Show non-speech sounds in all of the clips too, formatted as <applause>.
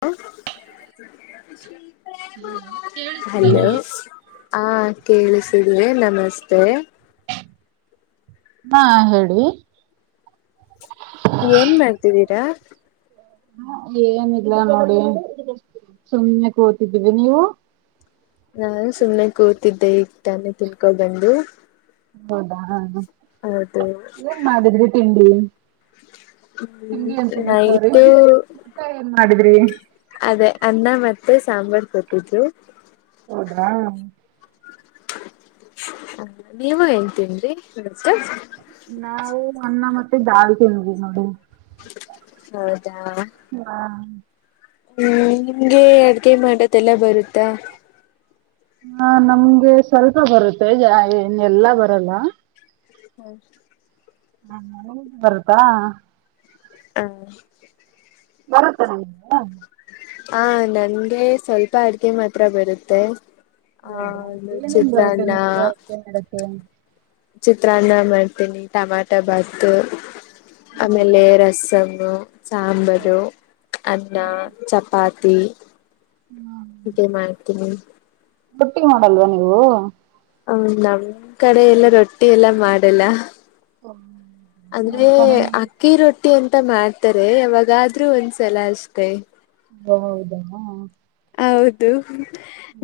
<unintelligible> E ಪ್ರೇಮ. Hello ಹ ಕೇಳುಸ್ತಿದೆ ನಮಸ್ತೆ. ಹಾ ಹೇಳಿ. ಏನ್ ಮಾಡ್ತಿದ್ದೀರಾ. ಏನಿಲ್ಲ ನೋಡಿ ಸುಮ್ಮ್ನೆ ಕೂತಿದ್ದೀವಿ ನೀವು. ನಾನು ಸುಮ್ನೆ ಕೂತಿದ್ದೆ ಈಗ್ ತಾನೆ ತಿನ್ಕೊ ಬಂದು. ಹೌದಾ ಹಾ ಹೌದು ಏನ್ ಮಾಡಿದ್ರಿ ತಿಂಡಿ. ತಿಂಡಿ ಅಂತೀನಿ ಸೊರಿ ನೈಟು ಊಟ ಏನ್ ಮಾಡಿದ್ರಿ. ಅದೇ ಅನ್ನ ಮತ್ತೆ ಸಾಂಬಾರ್ ಕೊಟ್ಟಿದ್ರು. ಹೌದಾ ಹ ನೀವು ಏನ್ ತಿಂದ್ರಿ <unintelligible> ನಾವು ಅನ್ನ ಮತ್ತೆ ದಾಲ್ ತಿನ್ವಿ ನೋಡಿ. ಹೈ ವಾ ಹ್ಮ್ ನಿಮ್ಗೆ ಅಡ್ಗೆ ಮಾಡೋದೆಲ್ಲ ಬರುತ್ತ. ಹಾ ನಮ್ಗೆ ಸ್ವಲ್ಪ ಬರುತ್ತೆ ಜಾ ಯ ಏನ್ ಎಲ್ಲಾ ಬರಲ್ಲ. ಹ ಹಾ ನಮಿಗ್ ಬರುತ್ತ. ಹ ಬರುತ್ತ ನಿಮ್ಗೆ. ಹ ನನ್ಗೆ ಸ್ವಲ್ಪ ಅಡ್ಗೆ ಮಾತ್ರ ಬರುತ್ತೆ. ಹಾ ಹೌದಾ ಏನೇನ್ ಬರುತ್ತೆ ಚಿತ್ರಾನ್ನ. ನಿಮ್ಗೆ ಅಡ್ಗೆ ಮಾಡಕ್ಕೆ ಚಿತ್ರಾನ್ನ ಮಾಡ್ತೀನಿ ಟಮಾಟ ಬಾತು. ಆಮೇಲೆ ರಸಮ ಸಾಂಬಾರು ಅನ್ನ ಚಪಾತಿ ತಿ ಇದೇ ಮಾಡ್ತೀನಿ ರೊಟ್ಟಿ ಮಾಡಲ್ವಾ ನೀವು ಹ ನಮ್ ಕಡೆ ಎಲ್ಲ ರೊಟ್ಟಿ ಎಲ್ಲಾ ಮಾಡಲ್ಲ ಓ, ನಮ್ ಅಂದ್ರೆ ಕಡೆನೂ ಅಕ್ಕಿ ರೊ ಟ್ಟಿ ಅಂತ ಮಾಡ್ತಾರೆ ಯವಾಗಾದ್ರೂ ಒಂದ್ಸಲ ಅಷ್ಟೆ ಹೌದಾ ಹೌದು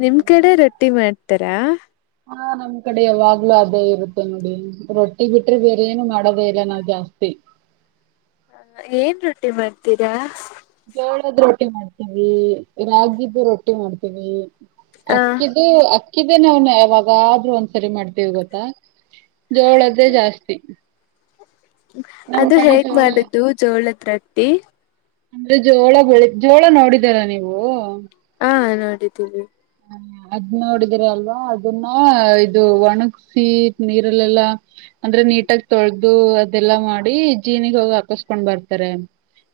ನಿಮ್ ಕಡೆ ರೊಟ್ಟಿ ಮಾಡ್ತಾರಾ ಹಾ ನಮ್ ಕಡೆ ಯಾವಾಗ್ಲೂ ಅದೇ ಇರುತ್ತೆ ನೋಡಿ ರೊಟ್ಟಿ ಬಿಟ್ರೆ ಬೇರೆ ಏನು ಮಾಡೋದೇ ಇಲ್ಲ ನಾವ್ ಜಾ ಸ್ತಿ ಹ ಏನ್ ರೊಟ್ಟಿ ಮಾಡ್ತೀರಾ ಜೋಳದ ರೊಟ್ಟಿ ಮಾಡ್ತೀವಿ ರಾಗಿದು ರೊಟ್ಟಿ ಮಾಡ್ತೀವಿ ಹ ಅಕ್ಕಿದು ಅಕ್ಕಿದೇ ನಾವ್ ಯಾವಾಗಾದ್ರೂ ಒಂದ್ಸರಿ ಮಾಡ್ತಿವಿ ಗೊತ್ತಾ ಜೋಳದ್ದೆ ಜಾಸ್ತಿ ನಮ್ ಅದು ಕಡೆ ಹೇಗ್ ಜೋಳ ಮಾಡದು ಜೋಳದ್ರತ್ತಿ ಅಂದ್ರೆ ಜೋಳ ಬೆಳಿ ಜೋಳ ನೋಡಿದಿರ ನೀವು ಹಾ ನೋಡಿದ್ದಿವಿ ಹ ಅದ್ ನೋಡಿದ್ರ ಅಲ್ವಾ ಅದನ್ನ ಇದು ಒಣಗ್ಸಿ ನೀರಲ್ಲೆಲ್ಲಾ ಅಂದ್ರೆ ನೀಟಾಗಿ ತೊಳ್ದು ಅದೆಲ್ಲಾ ಮಾಡಿ ಜೀನಿಗೆ ಹೋಗಿ ಹಾಕಿಸ್ಕೊಂಡ್ ಬರ್ತಾರೆ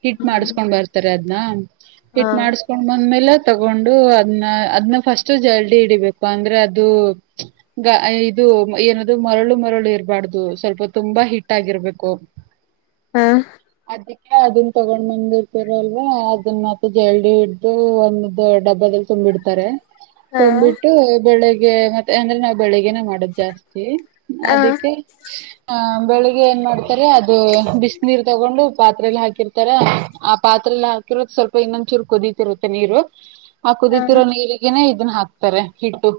ಹಿಟ್ ಮಾಡುಸ್ಕೊಂಡ್ ಬರ್ತಾರೆ ಅದ್ನ ಹಾ ಹಿಟ್ ಮಾಡುಸ್ಕೊಂಡ್ ಬಂದ್ಮೇಲೆ ತಗೊಂಡು ಅದ್ನ್ ಅದ್ನ್ ಫಸ್ಟ್ ಜಲ್ದಿ ಹಿಡಿಬೇಕು ಅಂದ್ರೆ ಅದು ಗ ಇದು ಏನದು ಮರಳು ಮರಳು ಇರ್ ಬಾರ್ದು ಸ್ವಲ್ಪ ತುಂಬಾ ಹಿಟ್ ಆಗಿರ್ಬೇಕು ಹ ಅದಿಕ್ಕೆ ಅದುನ್ ತಗೊಂಡ್ ಬಂದಿರ್ತರಲ್ವಾ ಅದನ್ನ ಮತ್ತ ಜಲ್ಡಿ ಹಿಡ್ದು ಒಂದು ಡಬ್ಬದ ತುಂಬಿಡ್ತಾರೆ ಹಾ ತುಂಬಿಟ್ಟು ಬೆಳಗ್ಗೆ ಮತ್ತೆ ಅಂದ್ರೆ ನಾ ಬೆಳಿಗ್ಗೆ ಗೆನೆ ಮಾಡದು ಜಾಸ್ತಿ ಹ ಅದಕ್ಕೆ ಬೆಳಿಗ್ಗೆ ಏನ್ ಮಾಡ್ತಾರೆ ಅದು ಬಿಸ ನೀರ್ ತಗೊಂಡು ಪಾತ್ರೆಯಲ್ಲಿ ಹಾಕಿರ್ತಾರೆ ಆ ಪಾತ್ರೆಯಲ್ಲಿ ಹಾಕಿರೋದ ಸ್ವಲ್ಪ ಇನ್ನೊಂದ್ಚೂರು ಕುದೀತಿರುತ್ತೆ ನೀರು ಹಾ ಕುದಿತಿರೋ ನೀರಿಗೆನೆೇ ಇದನ್ನ ಹಾಕ್ತಾರೆ ಹಿಟ್ಟು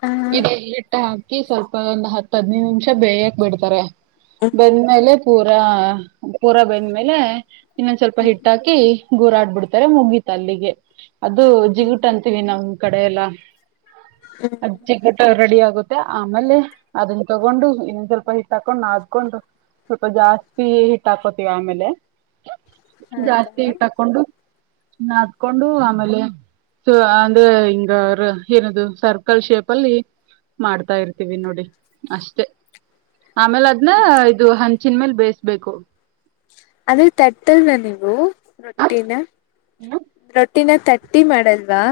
ಹ ಇದೆ ಹಿಟ್ಟ ಹಾ ಕಿ ಸ್ವಲ್ಪ ಒಂದು ಹತ್ತ ಹದ್ನದು ನಿಮಿಷ ಬೇಯಕ್ ಬಿಡ್ತಾರೆ ಬಂದ್ಮೇಲೆ ಪೂರ್ತಿ ರ ಪೂರ ಬೆಂದ್ಮೇಲೆ ಇನ್ನೊಂದ ಸ್ವಲ್ಪ ಹಿಟ್ಟ ಹಾಕಿ ಗೂರಾಡ್ಬಿಡ್ತಾರೆ ಮುಗೀತ ಅಲ್ಲಿಗೆ ಅದು ಜಿಗಟ್ಂತ ಕಡೆ ಎಲ್ಲ ಆಚಿಕಟಾಗಿ ರೆಡಿ ಆಗುತ್ತೆ ತ್ತ ಆಮೇಲೆ ಅದನ್ನ ತಗೊಂಡು ಇನ್ನೊಂದ್ ಸ್ವಲ್ಪ ಹಿಟ್ ಹಾಕೊಂಡ್ ನಾದಿಕೊಂಡು ಸ್ವಲ್ಪ ಜಾಸ್ತಿ ಹಿಟ್ ಹಾಕೋತಿವಿ ಆಮೇಲೆ ಹೌದಾ ಜಾಸ್ತಿ ಹಿಟ್ ಹಾಕೊಂಡು ನದ್ಕೊಂಡು ಆಮೇಲೆ ಸೊ ಅಂಗ ಹಿಂಗ ಅವ್ರ ಏನದು ಸರ್ಕಲ್ ಶೇಪ್ ಅಲ್ಲಿ ಮಾಡ್ತಾ ಇರ್ತೀವಿ ನೋಡಿ ಅಷ್ಟೆ ಆಮೇಲೆ ಅದ್ನ್ ಇದು ಹಂಚಿನ ಮೇಲ್ ಬೇಯಿಸಬೇಕು ಅದೇ ತಟ್ಟಲ್ವ ನೀವು ರೊಟ್ಟಿನ ಇಲ್ಲ ಹಟ್ಟಿನ ತಟ್ಟಿ ಮಾಡಲ್ವಾ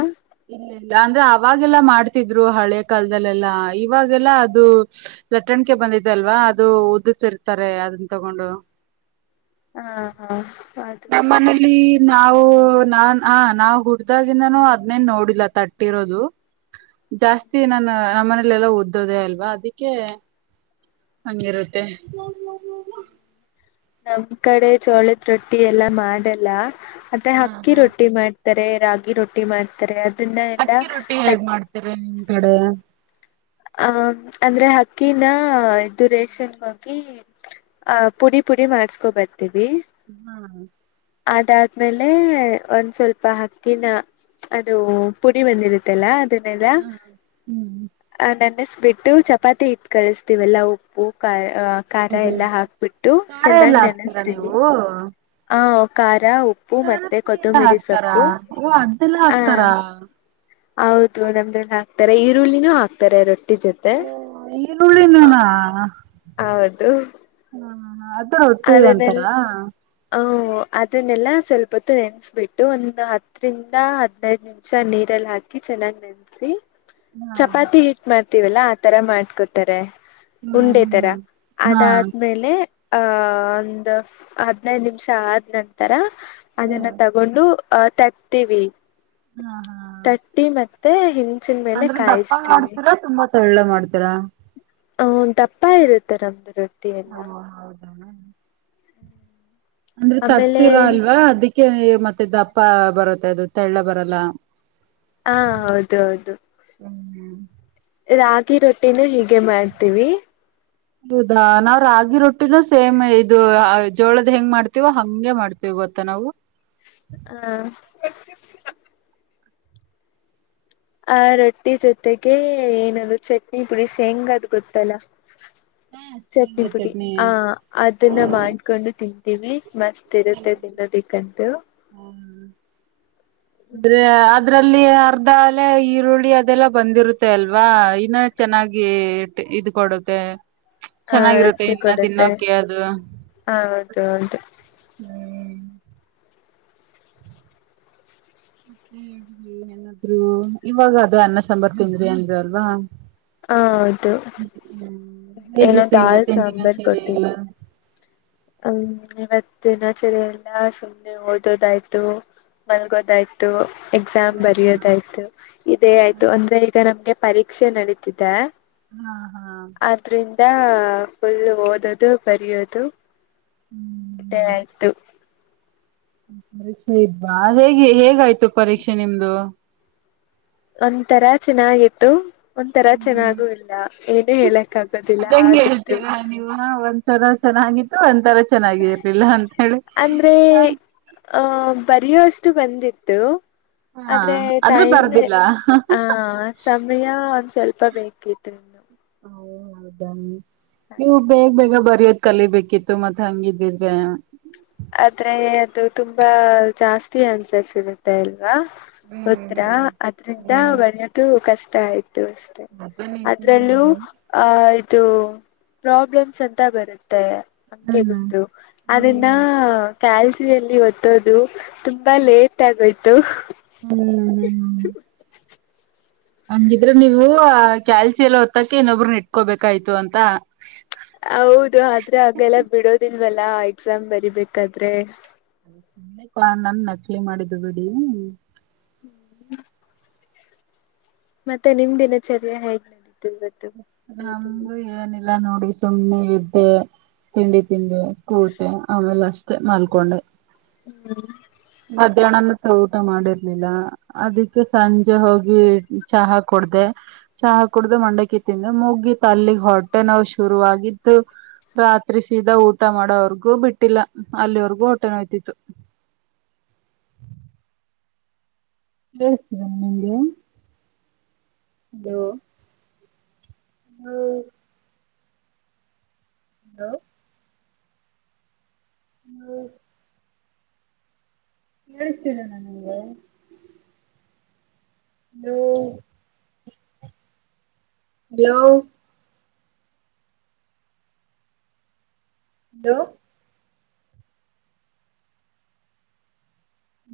ಇ ಇಲ್ಲ ಅಂದ್ರೆ ಅವಾಗೆಲ್ಲಾ ಮಾಡ್ತಿದ್ರು ಹಳೆ ಕಾಲದಲ್ಲೆಲ್ಲಾ ಇವಾಗೆಲ್ಲಾ ಅದು ಲಟ್ಟಣ ನಕ ಬಂದಿದ್ದ ಅಲ್ವಾ ಅದು ಉದ್ದಸರ್ತಾರೆ ಅದನ್ನ ತಗೊಂಡು ಹಾ ಹಾ ಅದು ನ ಮನಲಿ ನಾವು ನಾನ್ ಆ ನಾವು ಹುಡ್ದಾಗಿ ನಾನು ಅದ್ನೇನ್ ನೋಡಿಲ್ಲ ತಟ್ಟಿರೋದು ಜಾಸ್ತಿ ನಾನು ನಮ್ಮ ಮನೇಲೆ ಎಲ್ಲ ಓದ್ದೋದೇ ಅಲ್ವಾ ಅದಕ್ಕೆ ಹಂಗಿರುತ್ತೆ ನಮ್ ಕಡೆ ಜೋಳದ ರೊಟ್ಟಿ ಎಲ್ಲಾ ಮಾಡಲ್ಲ ಮತ್ತೆ ಅಕ್ಕಿ ರೊಟ್ಟಿ ಮಾಡ ರೆ ರಾಗಿ ರೊಟ್ಟಿ ಮಾಡ್ತಾರೆ ಅದನ್ನ ಎಲ್ಲಾ ಅಕ್ಕಿ ರೊಟ್ಟಿ ತಟ್ ಹೇಗ್ ಮಾಡ್ತಿರಿ ನಿಮ್ ಕಡೆ ಹ ಅಂದ್ರೆ ಅಕ್ಕಿನ ಇದು ರೇಷನಗ ಹಾಕಿ ಆ ಪುಡಿ ಪುಡಿ ಮಾಡ್ಸ್ಕೊಬ ಹ್ಮ ಹ ಅದಾದ್ಮೇಲೆ ಒಂದ್ ಸ್ವಲ್ಪ ಅಕ್ಕಿನ ಅದು ಪುಡಿ ಬಂದಿರುತ್ತಲ್ಲಾ ಹಾ ಹ್ಮ್ ನೆನೆಸಬಿಟ್ಟು ಚಪಾತಿ ಇಟ್ಟ ಕಲಿಸ್ತಿವಲ್ಲಾ ಉಪ್ಪು ಕಾ ಹ ಖಾರ ಅದೇ ಎಲ್ಲಾ ಹಾಕ್ಬಿಟ್ಟು ಖಾರ ಎಲ್ಲ ಚೆನ್ನಾಗ್ ಹಾಕ್ತೀರಾ ನೆನೆಸ್ತೀವಿ ನೀವು ಹಾ ಖಾರ ಉಪ್ಪು ಖಾರದ ಮತ್ತೆ ಪುಡಿ ಎಲ್ಲ ಕೊತ್ತಂಬರಿ ಹಾಕ್ತಾರ ಸೊಪ್ಪು ಓ ಅದೆಲ್ಲ ಹ ಹಾಕ್ತಾರ ಹೌದು ನಮ್ಮದ್ರಲಿ ಹಾಕ್ತಾರೆ ಈರುಳ್ಳಿನೂ ಹಾಕ್ತಾರೆ ರೊಟ್ಟಿ ಜೊತೆ ಈರುಳ್ಳಿ ನೊನಾ ಹೌದು ಹ ಅದು ರೊಟ್ಟಿ ಅದನ್ನೆಲ್ಲ ಅಂತಾರಾ ಹ ಅದನ್ನೆಲ್ಲ ಸ್ವಲ್ಪ ಹೊತ್ತು ನೆನೆಸ್ಬಿಟ್ಟು ಒಂದು ಹತ್ತರಿಂದ ಹದ್ನೈದ ನಿಮಿಷ ನೀರಲ್ಲ ಹಾಕಿ ಚೆನ್ನಾಗ ನೆನ್ಸಿ ಹಾ ಚಪಾತಿ ಹಿಟ್ ಮಾಡ್ತಿವಲ್ಲಾ ಆತರ ಮಾಡ್ಕೋತಾರೆ ಹ್ಮ್ ಉಂಡೆ ತರ ಹ್ಮ್ ಹಾ ಅದಾದ್ಮೇಲೆ ಹ ಒಂದ ಅ ಹದನೈದ ನಿಮಿಷ ಆದ ನಂತರ ಹಾ ಅದನ್ನ ತಗೊಂಡು ಹ ತಟ್ತೀವಿ ಹಾ ಹಾ ತಟ್ಟಿ ಮತ್ತೆ ಹ ಅಂದ್ರೆ ದಪ್ಪ ಮಾಡ್ತೀರಾ ತುಂಬಾ ತೆಳ್ಳ ಮಾಡ್ತೀರಾ ಹ ದಪ್ಪ ಇರುತ್ತೆ ರೂಟ್ಟಿ ಓ ಹೌದಾ ಅಂದ್ರೆ ಆಮೇಲೆ ತಟ್ತೀರಾ ಅಲ್ವಾ ಅದಕ್ಕೆ ಮತ್ತೆ ದಪ್ಪ ಬರುತ್ತೆ ಅದು ತೆಳ್ಳ ಬರಲ್ಲ ಹಾ ಹೌದು ಹೌದು ರಾಗಿ ರೊಟ್ಟಿನು ಹೀಗೆ ಮಾಡ್ತೀವಿ ಹೌದಾ ನಾವ್ ರಾಗಿ ರೊಟ್ಟಿನೂ ಸೇಮ್ ಇದು ಜೋಳದ್ ಹೆಂಗ್ ಮಾಡ್ತೀವ ಹಂಗೆ ಮಾಡ್ತಿವ ಗೊತ್ತಾ ನಾವು ಹಾ ಆ ರೊಟ್ಟಿ ಜೊತೆಗೆ ಏನದು ಚಟ್ನಿ ಪುಡಿ ಶೆಂಗದು ಗೊತ್ತಲ್ಲ ಚೆಟ್ನಿ ಹೆಂಗೆ ಪುಡಿ ಚಟ್ನಿ ಹ ಅದನ್ನ ಮಾಡ್ಕೊಂಡು ತಿಂತೀವಿ ಮಸ್ತ್ ಇರುತ್ತೆ ತಿನದಿಕ್ಕಂತು ಅಂದ್ರೆ ಅದ್ರಲ್ಲಿ ಅರ್ಧ ಅಲೆ ಈರುಳ್ಳಿ ಅದೆಲ್ಲ ಬಂದಿರುತ್ತೆ ಅಲ್ವಾ ಇನ್ನ ಚೆನ್ನಾಗಿ ಇದ ಕೊಡುತ್ತೆ ಆ ಚೆನ್ನಾಗಿರುತ್ತೆ ರುಚಿ ಇನ್ನ ಕೊಡುತ್ತೆ ತಿನ್ನೋಕೆ ಅದು ಹ ಹೌದು ಹೌದು ಹ್ಮ್ ಏನಾದ್ರು ಇವಾಗ ಅದು ಅನ್ನ ಸಾಂಬಾರ ತಿಂದ್ರಿ ಅಂದ್ರಿ ಅಲ್ವಾ ಹ ಹೌದು ಏನೋ ಹೇಗಿತ್ತು ದಾಲ್ ಇವತ್ತಿನ ಸಾಂಬಾರ್ ದಿನಚರಿ ಎಲ್ಲ ಕೊಟ್ಟಿದ್ರು ಹ್ಮ್ ಇವತ್ತ ದಿನಾಚರಿ ಎಲ್ಲ ಸುಮ್ಮ್ನೆ ಓದೋದಾಯ್ತು ಮಲ್ಗೋದಾಯ್ತು ಎಕ್ಸಾಮ್ ಬರಯೋದಾಯ್ತು ಇದೇ ಆಯ್ತು ಅಂದ್ರೆ ಈಗ ನಮ್ಗೆ ಪರೀಕ್ಷೆ ನಡೀತಿದೆ ಹಾ ಹಾ ದಿನಾ ಫುಲ್ ಓದದು ಬರಿಯೋದು ಇದೇ ಹ್ಮ್ ಆಯ್ತು ಪರೀಕ್ಷೆ ಇದವಾ ಹ ಹೇಗೆ ಹೇಗಾಯ್ತು ಪರೀಕ್ಷೆ ನಿಮ್ದು ಒಂತರಾ ಚೆನ್ನಾಗಿತ್ತು ಒ ತರ ಚೆನ್ನಾಗೂ ಇಲ್ಲ ಏನೇ ಹೇಳಕ್ ಆಗೋದಿಲ್ಲ ಹಾಗಿತ್ತು ರ ಚೆನ್ನಾಗಿತ್ತು ಒಂತರ ಚೆನ್ನಾಗಿರ್ಲಿಲ್ಲ ಅಂತ ಹೇಳಿ ಆಹ್ ಬರೆಯುವಷ್ಟು ಬಂದಿತ್ತು ಹಾ ಆದ್ರೆ ಆದ್ರೆ ಟೈಮ್ ಬರ್ದಿಲ್ಲ ಹ ಸಮಯ ಸ್ವಲ್ಪ ಬೇಕಿತ್ತು ಇನ್ನು ಹ ಹೌದ ನೀವು ಬೇಗ ಬೇಗ ಬರ್ ಅರಿಯೋತ್ <unintelligible> ಕಲಿಬೇಕಿತ್ತು ಮತ್ತತ್ ಹಂಗಿದ್ದಿದ್ರೆ ಆದ್ರೆ ಅದು ತುಂಬಾ ಜಾಸ್ತಿ ಅನ್ಸರ್ ಸಿಗತ್ತೆ ಇಲ್ಲಿ ವಾ ಹ್ಮ್ ಹದಾ <unintelligible> ಅದ್ರಿಂದ ಹ್ಮ್ ಬರಿಯೋದು ಕಷ್ಟ ಆಯ್ತು ಅಷ್ಟೇ ಹ್ಮ್ ಅದು ನಿಜಾನೆ ಅದ್ರಲ್ಲೂ ಬಿಡಿ ಆಹ ಪ್ರಾಬ್ಲಮ್ಸ್ ಅಂತ ಬರುತ್ತೆ ಹ್ಮ್ ಅಂಕಿಗಳುದ್ದು ಅ ಹ್ಮ್ ಹ್ಮ್ ಕ್ಯಾಲ್ಸಿಯಲ್ಲಿ ಓದತ್ತೋದು ತುಂಬಾ ಲೇಟ್ ಆಗೋಯ್ತು ಹ್ಮ್್ಮ ಹ್ಮ್ ಹಂಗಿದ್ರೆ ನೀವು ಕ್ಯಾಲ್ಸಿ ಎಲ್ಲ ಹೊತ್ತಾಕಿ ಇನ್ನೊಬ್ರ ಇಟ್ಕೋಬೇಕಾಯ್ತು ಅಂತ ಹೌದು ಆದ್ರೆ ಹಾಗೆಲ್ಲ ಬಿಡೋದಿಲ್ವಲ್ಲಾ ಎಕ್ಸಾಮ್ ಬರಿಬೇಕಾದ್ರೆ ಸುಮ್ನೆ ನನ್ ನಕಲಿ ಮಾಡಿದ್ದು ಬಿಡಿ ಹ್ಮ್ ಮತ್ತೆ ನಿಮ ದಿನಚರ್ಯ ಹೇಗ್ ನಡಿ ನಮೂ ಏನಿಲ್ಲ ನೋಡಿ ಸುಮ್ಮ್ನೆ ಇದ್ದೆ ತತಿಂಡಿ ತಿಂದೆ ಕೂತೆ ಆಮೇಲೆ ಅಷ್ಟೇ ಮಲ್ಕೊಂಡೆ ಹ್ಮ್ ಮಧ್ಯಾಹ್ನನ ತ ಊಟ ಮಾಡಿರ್ಲಿಲ್ಲ ಅದಕ್ಕೆ ಸಂಜೆ ಹೋಗಿ ಚಹಾ ಕೊಡ ಕುಡ್ದ ಚಹಾ ಕುಡ್ದು ಮಂಡಕ್ಕಿ ತಿಂದೆ ಮುಗಿ ತಲ್ಲಿಗೆ ಹೊಟೆ ನಾವ್ ಶುರುವ ಆಗಿದ್ದು ರಾತ್ರಿ ಸೀದಾ ಊಟ ಮಾಡೋವರ್ಗೂ ಬಿಟ್ಟಿಲ್ಲ ಅಲ್ಲಿವರ್ಗೂ ಹೊಟೆ ನೋಯ್ತಿತ್ತು ಕತರನೆ <unintelligible> ನಿಮಗೆ ಅಲೋ ಹ್ಮ ಹಲೋ ಹ್ಮ್ ಕೇಳುಸ್ತಾ ಇದಿಯಾ ನಿಮಗೆ ಹಲೋ ಹಲೋ